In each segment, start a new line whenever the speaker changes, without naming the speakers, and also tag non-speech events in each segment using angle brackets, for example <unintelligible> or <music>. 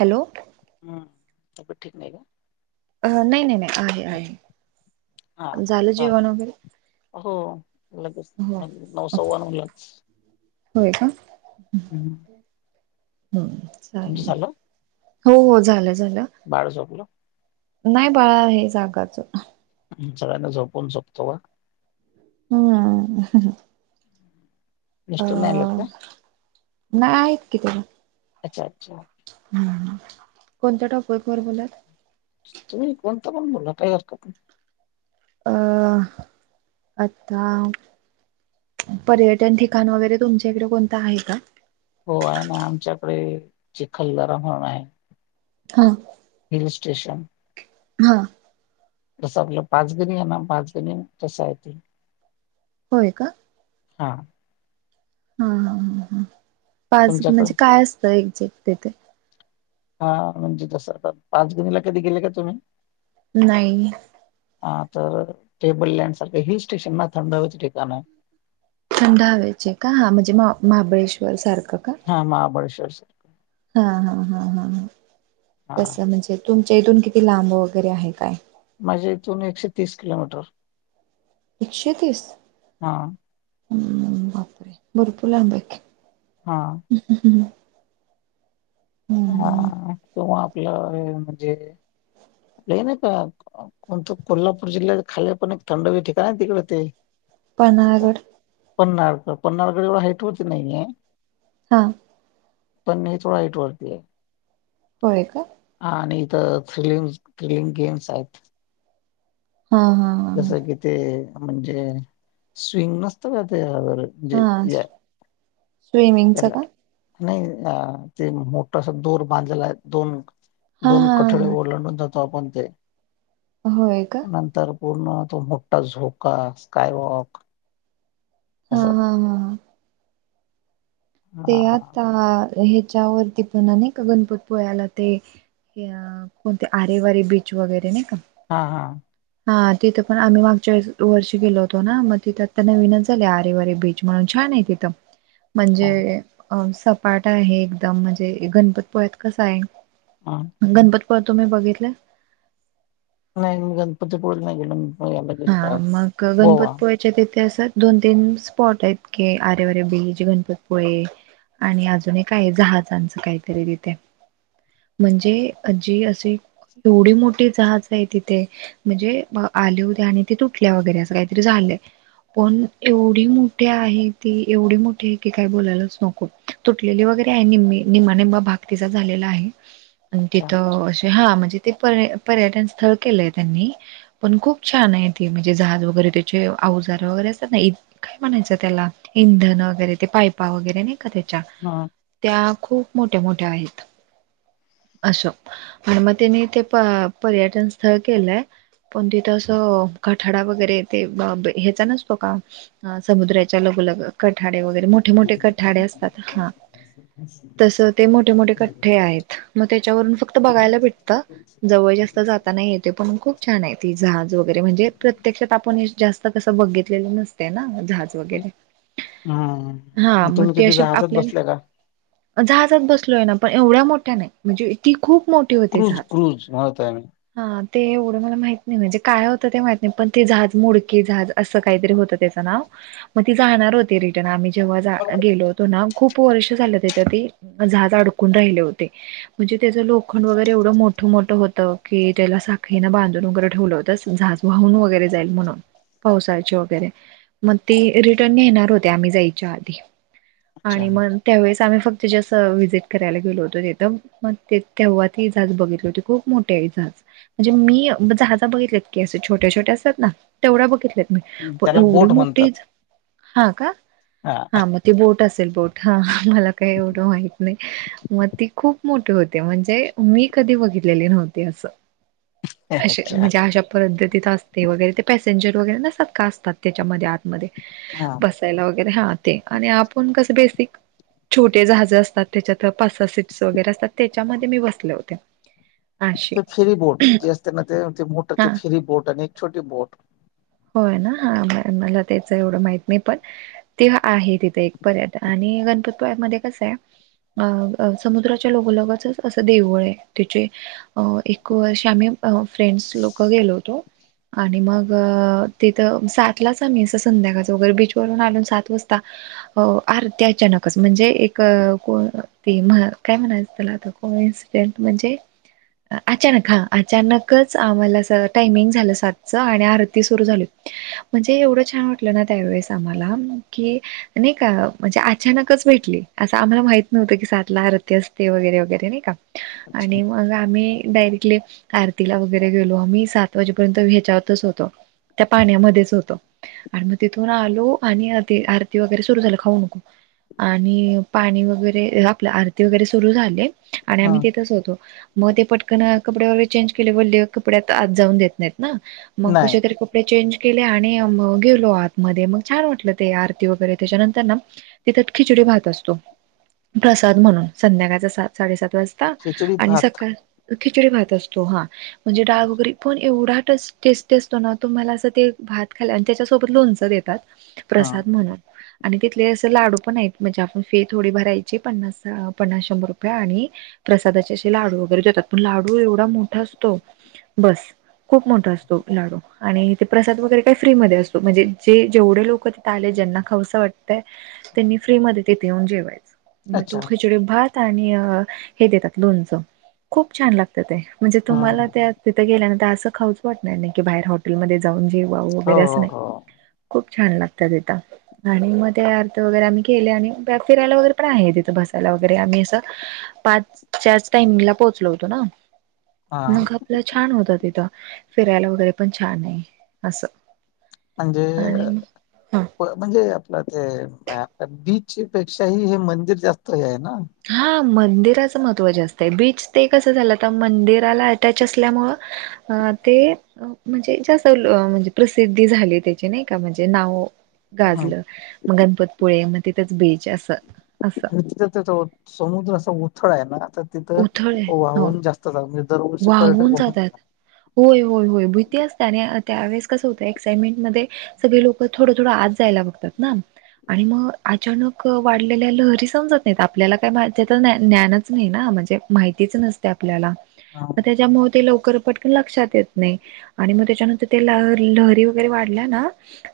Hello
बेत ठीक नाही का
अ नाही नाही नाही आहे
हा
आहे झालं
हा.
जेवण वगैरे
हो
हो
लगेचे नऊ सव्वणव लाच
होय का
हम्म तुमचं
चालेल
झालं?
हो हो झालं झालं
बाळ झोपल.
नाही बाळ आहे जागे अजून
सगळ्यांना झोपून झोपतो का
हा अ
मिस्टर नाही आलेत का?
नाही आहेत कि तला
अच्छा अच्छा
कोणत्या टॉपिक वर बोलाल?
तुम्ही, कोणत्या पण बोला काही हरकत नाही.
अह आता, पर्यटन ठिकाण वगैरे तुमच्या इकडे कोणत आहे का?
हो, आहे ना. आमच्याकडे चिखलदरा म्हणून आहे.
हा
हिल स्टेशन
हा
तसं आपलं पाचगणी आहे. ना पाच गणी तस आहे ते
होय का,
हा
हा हा ह ह पाच
तुमच्याकडे?
म्हणजे काय असतं एक्झेक्ट तिथे?
हा म्हणजे तस पाच गणीला कधी गेले का तुम्ही?
नाही.
हा तर टेबललँड सारखं हिल स्टेशन ना थंड हव्याचं ठिकाण आहे
थंड हवेचे का हा म्हणजे महाबळेश्वर सारखं, का
हा महाबळेश्वर
हा हा हा हा
हा
तस म्हणजे तुम इथून किती लांब वगैरे आहे काय?
माझ्या इथून एकशे तीस किलोमीटर.
एकशे तीस
हा
हम्म बापरे भरपूर लांबा आहे की.
हा
ह ह
हा किंवा आपलं हे म्हणजे ते नाही का कोणत कोल्हापूर जिल्ह्यात खाली पण एक थंड ठिकाण आहे तिकड ते
पन्हाळा गड
पन्नाळगड पन्नाळगड एवढ्या हाईट वर नाही आहे.
हा
पण हे थोड हाईट वरती हाय.
होय का,
थ्रलिंग थ्रलिंग गेम्स आहेत
हा, हा हा
जसं कि ते म्हणजे स्विंग नसत का ते जे या
स्विमिंगच
त्याला
का?
नाही ते मोठा अस दोर बांधलेला आहे दोन
हा
दोन कठळे
हा
ओलांडून जात. स्थापन ते
होय का.
नंतर पूर्ण तो मोठा झोका, स्कायवॉक
हा
असं
हा हा ह ते
हा
आता ह्याच्यावरती पण अ नाही का गणपती पोळ्याला ते कोणते आरेवारी बीच वगैरे नाही का.
हा हा
हा तिथं पण आम्ही मागच्या वर्षी गेलो होतो. ना मग तिथे आता नवीनच झाले आरे वारे बीच म्हणून छान आहे तिथं
अच्छा
म्हणजे अ सपाट आहे एकदम म्हणजे गणपती पोळ्यात कसा आहे.
हा
गणपतीपुळ्यात तुम्ही बघितलं
नाही मी गणपतीपुळेला नाही गेलो मी. पण याला गेलेलो
हा
आहे
मग
गोवा
गणपतीपुल्याच्या ते ते असं दोन तीन स्पॉट आहेत की आरेवारे बीच, गणपतीपुळे. आणि अजूनही काय जहाजांचं काहीतरी तिथे म्हणजे आजी असे थोडी मोठी जहाज आहे तिथे म्हणजे आल आणि ते तुटल्या वगैरे असं काहीतरी झालं पण एवढी मोठी आहे ती एवढी मोठी आहे की काही बोलायलाच नको तुटलेली व वगैरे नि निमाणेबा भागतीचा झालेला आहे आणि
अच्छा
तिथं असे हा म्हणजे ते पर्यटन स्थळ केलंय त्यांनी पण खूप छान आहे ते म्हणजे जहाज वगैरे त्याचे आवजार वगैरे अस नाही काय म्हणायचं त्याला इंधन पा वगैरे नाही का त्या
हा
त्या खूप मोठ्या मोठ्या आहेत अशो आणि मग त्यांनी ते पर्यटन स्थळ केलंय पण तिथ कठाडा वगैरे ते ह्याचा नसतो का समुद्राच्या लघ लग कठाड वगैरे मोठे मोठे कठाडे असतात हा तसं ते मोठे मोठे कठ्ठे आहेत मग त्याच्यावरून फक्त बघायला भेटतं जवळ जास्त जाताना येते पण खूप छान आहेत ज वगैरे म्हणजे प्रत्यक्षात आपण हे जास्त कसं बघितलेलं नसत जज वगैरे हा
हम्म
मग
तुम्ही
ते
कधी
असे
जहाजात बसल्या का
आपल्याला. जहाजात बसलो आहे ना पण एवढ्या मोठ्या नाही म्हणजे ती खूप. मोठे होते जज
क्रूज क्रूज म्हणत आहे मी
हा ते एवढं मला माहि. नाही म्हणजे काय होतं ते माहित नाही पण ते झाज मुडके झाज असं काहीतरी होत त्याच नाव मग ती जाणार. रिर्न आम्ही जेव्हा गेलोतो ना. खूप वर्ष झालं त्या ते झाज अडकून राहिले होते म्हणजे त्याचं लोखंड वगैरे एवढं मोठ. ठ मोठ होत की त्याला साखळीनं बांधून वगैरे ठेवलं होत झाज वाहून वगैरे जाईल म्हणून. पावसाचे वगैरे मग ते रिटर्नेणार होते आम्ही जायच्या आधी.
अच्छा
आणि मग त्यावेळेस आम्ही फक्त. तेच्यासं व्हिजिट करायला गेलो होतो तेिथं मग ते तेव्हा ती झाज बघितली होती खूप मोठे आहे जहाज म्हणजे मी जहाज बघितलेत की असे छोट्या छोट्या असतात ना तेवढ्या बघितलेत. पण
त्याला
एवढी
बोट
मोठीच
म्हणतात
हा का हा मग ती बोट असेल बोट. हा मला काही एवढं माहित नाही मग ती खूप मोठी होते म्हणजे मी कधी बघित. घलेली नव्हती असं. असे
ह.
म्हणजे अशा पद्धतीत असते वगैरे ते पॅसेंजर वगैरे नसतात का असतात त्याच्यामध्ये आ.
हा
बसायला वगैरे हा ते आणि आपण कसं बेसिक. छोटे जहाज असतात त्याच्यात पास सीट्स वगैरे असतात त्याच्यामध्ये मी बसले होते. अशी
तर फेरी बोट जे असते ना ते मोठ
हा
ते फेरी बोट आणि एक छोटी बोट.
होय ना हा मला त्याच एवढं माहित नाही पण तेव आहे तिथे एक पर्यट आणि. गणपतपया मध्ये कस आहे. अ समुद्राच्या लोगलगचच असं देवळ आहे त्याचे अ एक श्यामे. फ्रेंड्स लोक गेलो होतो आणि मग. तथ सातलाच आम्ही अस संध्याकाळ वगर बीच वून आून सात वाजता आर. अचानकच म्हणजे एक ते काय म्हणायचं त्याला आता को इन्सिडेंट म्हणजे अचानक हा अचानकच आम्हाला टायमिंग झालं सातच आणि अरती ण छ त्या आ अचानकच भेटली असं आम्हाला माहित नव्हतं की सातला रत्य असते वगैरे वगैरे नाही का
अच्छा
आणि मग आम्ही डारे आरतीला वगैरे गेलो आम्ही सात वाजेपर्यंत वेचावतच होतो त्या पाण्यामध्येच होतो आणि मग तिथून आलो आणि आरती वगैरे सुरू झालं खाऊ नको आणि पाणी वगैरे आपल्या आरती वगैरे सुरु झाले आणि
हा
आम्ही तेथच होतो मग ते पटकन कपडे वगर चेंज केले वले कपड्यात आत जाऊन देत नाहीत ना मग कश
नाही
तरी ं के गेलो आत छान वाट आरती वरे त्याच्यानंतर तिथ खिचडी, भात असतो प्रसाद म्हणून संध्याकाळचा सात साडेसात वाजता
खिचडी
आणि
भात
सकाळ खिचडी, भात असतो हा म्हणजे डाळ वगैरे पण एवढा टेस्टी असतो ना, तुम्हाला असं ते भात खाल्ल आणि त्याच्यासोबत लोणचं देतात.
हा
प्रसाद म्हणून. आणि तिथले असं लाडू पण आहेत, म्हणजे आपण फी थोडी भरायची पन्नास अ पन्नास, शंभर रुपये आणि प्रसादाचे असे लाडू वगैरे देतात. पण लाडू एवढा मोठा असतो. बसं खूप मोठा असतो लाडू. आणि ते प्रसाद वगैरे काही फ्रीमध्ये असतो, म्हणजे जे जेवढे लोक तिथ आले ज्यांना खावंस वाटतंय. त्यांनी फ्री मध्ये तेथे येऊन जेवायच. मग तू
अच्छा
खिचडी भात आणि हे देतात, लोणचं खूप छान लागतं ते. म्हणजे
हा
तुम्हाला त्या तिथं गेल्यानंतर असं खाऊच वाटणार नाही की, बाहेर हॉटेल मध्ये जाऊन जे- वाव
हो
वगैरे असं
हो
नाही,
हो
खूप छान लागतात ते तांदूळ. आणि मग ते आरती वगैरे आम्ही केले, आणि फिरायला वगैरे पण आहे तिथं बसायला वगैरे आम्ही असं पाचच्याच टाइमिंगला पोहोचलो होतो ना.
हा
मग आपलं छान होतं तिथं, फिरायला वगैरे पण छान आहे असं.
म्हणजे
आणि ह
म्हणजे आपलं ते बीच. पेक्षाही हे मंदिर जास्त हे आहे ना.
मंदिराच महत्व जास्त आहे, बीच ते कस झालं आता मंदिराला अटॅचं असल्यामुळ अ ते म्हणजे जास्त म्हणजे प्रसिद्धी झाली त्याची नाही का, म्हणजे नाव
हम्म.
गाजलं मग, गणपतपुळे मग तिथंच बीच असं. असं
आणि तिथ तेचं समुद्र असं उथळ आहे ना? तर तिथं
उथळ आहे हो
वाहून जास्त जातात, म्हणजे दरवर्षी पर्यटक
वाहून जातात
<unintelligible>
होय होय होय, भीती असते आणि त्या वेळेस कसं होतं, एक्साइटमेंट मध्ये सगळे लोक थोडं थोडं आत जायला बघतात ना. आणि मग अचानक वाढलेल्या लहरी समजत नाही आपल्याला काय मा त्याच ज्ञानच नाही ना म्हणजे माहितीच नसते आपल्याला
हा
मग त्याच्यामुळे ते लवकर पटकन लक्षात येत नाही आणि मग त्याच्यानंतर ते लहरी लहरी वगैरे वाढल्या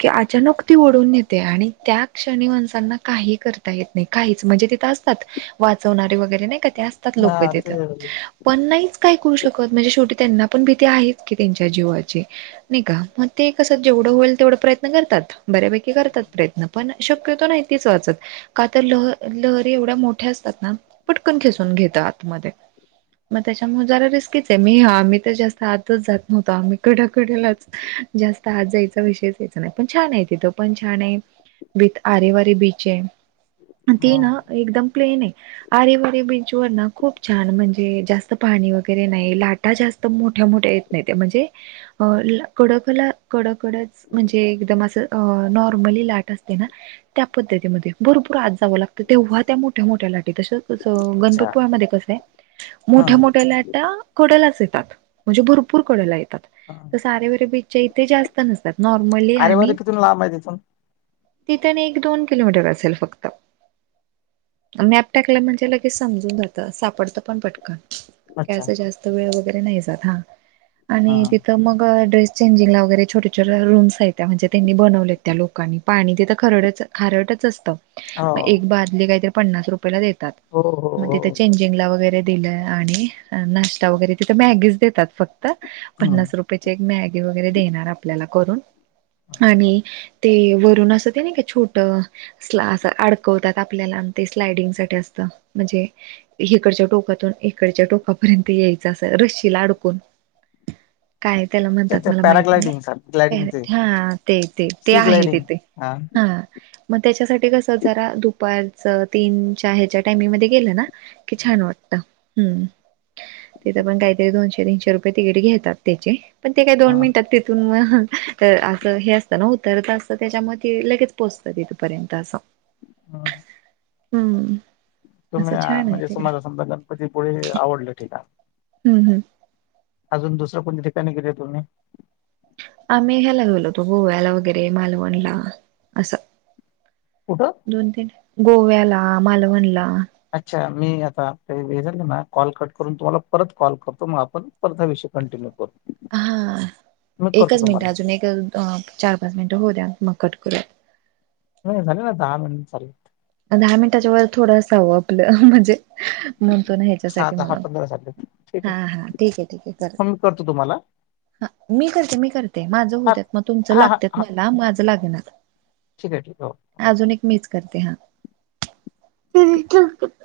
की अचानक ती ओढून नेते आणि त्या क्षणी माणसांना काही करता येत नाही काही चं म्हणजे तिथ असतात वाचवणारे नाही का ते असतात लोक
हा
तिथ
ते
पण नाही काय करू शकत म्हणजे शेवटी त्यांना पण भीती आहे त्यांच्या जीवाची नाही का ते कसं जेव- -ढं होईल तेवढं प्रयत्न करतात बऱ्यापैकी करतात प्रयत्न पण शकतो नाही ती वाचत. का तर लहरी लहरी एवढ्या मोठ्या असतात ना, पटकन खेचून घेता आत मध्ये मग त्याचा जरा रिस्कीच आहे, मी आम्ही तर जास्त आतच जात नव्हतो आम्ही कडं कडंलाच जास्त आत जायचा विषय यायचा नाही, पण छान आहे तिथं पण छान आहे. विथ आरे वारे बीच आहे. ती
हा
ना एकदम प्लेन आहे, आरे वारे बीच वर ना खूप छान म्हणजे जास्त पाणी वगैरे नाही, लाटा जास्त मोठ्या मोठ्या येत नाही त्या म्हणजे कडकला कडकडचं म्हणजे एकदम असं नॉर्मली लाट असते ना, त्या पद्धती मध्ये भरपुर आत जावं लागत तेव्हा, त्या मोठ्या मोठ्या लाट तसचं
अच्छा
गणपतपुळा मध्ये कसंय?
हा
मोठ्या मोठ्या लाटा कडलाच येतात, म्हणजे भरपूर कडला येतात
हा
तसं आरे वारे बीच- -च्या इथे जास्त नसतात, नॉर्मली
अरे वारे
आणि
किथून लांब आहे तिथून
तिथं आणि एक, दोन किलोमीटर असेल फक्त. मॅप टाकला म्हणजे लगेच समजून जात सापडत पण पटकन. काय
अच्छा
असं जास्त वेळ वगैरे नाही जात हा
हा
आणि तिथं मग ड्रेस चेंजिंग ला वगैरे छोटे छोटे रूम्स आहेत त्या म्हणजे त्यांनी बनवले त्या लोकानी पाणी तिथं खरडच खा -रटच सत.
हो
एक बादली काय तर पन्नास रुपये ला देतात.
हो हो
मग तिथं
हो
चेजिंग ला दिलं आणि नाश्ता वगैरे तिथं मॅगीज देतात फक्त
हम्म
पन्नास रुपयाची एक मॅगी वगैरे देणार आपल्याला करून. आणि ते वरून असं ते नाही का छोट स्ला अडकवतात आपल्याला ते स्लाडींग साठी असत म्हणजे हिकडंच टोक टोकातून इकडच्या टोकापर्यंत यायचं अस रस्सीला अडकून काय त्याला म्हणतात
त्या
मला माहित
पॅराग्लायडिंग सारखं ग्लायडिंग
नाही
ते
हा ते ते ते
सी
आहे
ग्लायडिंग
तेथे. हा मग त्याच्यासाठी कस जरा दुपारच तीन च ह्याच्या टाइमिंग मध्ये गेलं ना की छान वाटत. हम्म तिथ पण काहीतरी दोनशे तीनशे रुपये तिकीट घेतात त्याचे. पण ते काय दोन
हा
मिनिटात तिथून मग. तर असं हे असतं ना उतरत असत त्याच्या म ते लगेच पोहोचतं तथपर्यंत असं.
<inaudible>
हम्म.
तुम्ही
असं छान आहे
म्हणजे
तिकडे
तम्हाला समजा गणपती पुढे आवडलं ठठीा.
हम्म हम्म.
अजून दुसर्या कोणत्या ठिकाणी गेले तुम्ही.
आ्ही ह्याला गेलोतो गोव्याला वगैरे मालवणला असा.
कुठं
दोन तीन गोव्याला मालवणला.
अच्छा मी आता काही वे झाल ना कॉल कट करून तुम्हाला परत कॉल करतो मग आपण परत हा विषय कंटिन्यू करू.
हा
मी करतो
एकच मिनट
तुम्हाला
अजून एकच चार पाच मिनट. हो द्या मग कट कररात.
नाही झाले ना दहा मि चालेत.
दहा मिनिटाच्या व थोडं असावं आपलं म्हणजे. म्हणतो ना
हा
ह्याच्यासाठी
दहा
मला
पंधरा झाले ठीक
हा
आहे
हा ठीक आहे ठीके चाले.
मग मी करतो तुम्हाला
हा मी करते मी करते माझं
हा
होत मग तुमच
हा हा
लागते
हा
मला माझं लागणार.
ठीक आहे ठीक.
करते ह ते.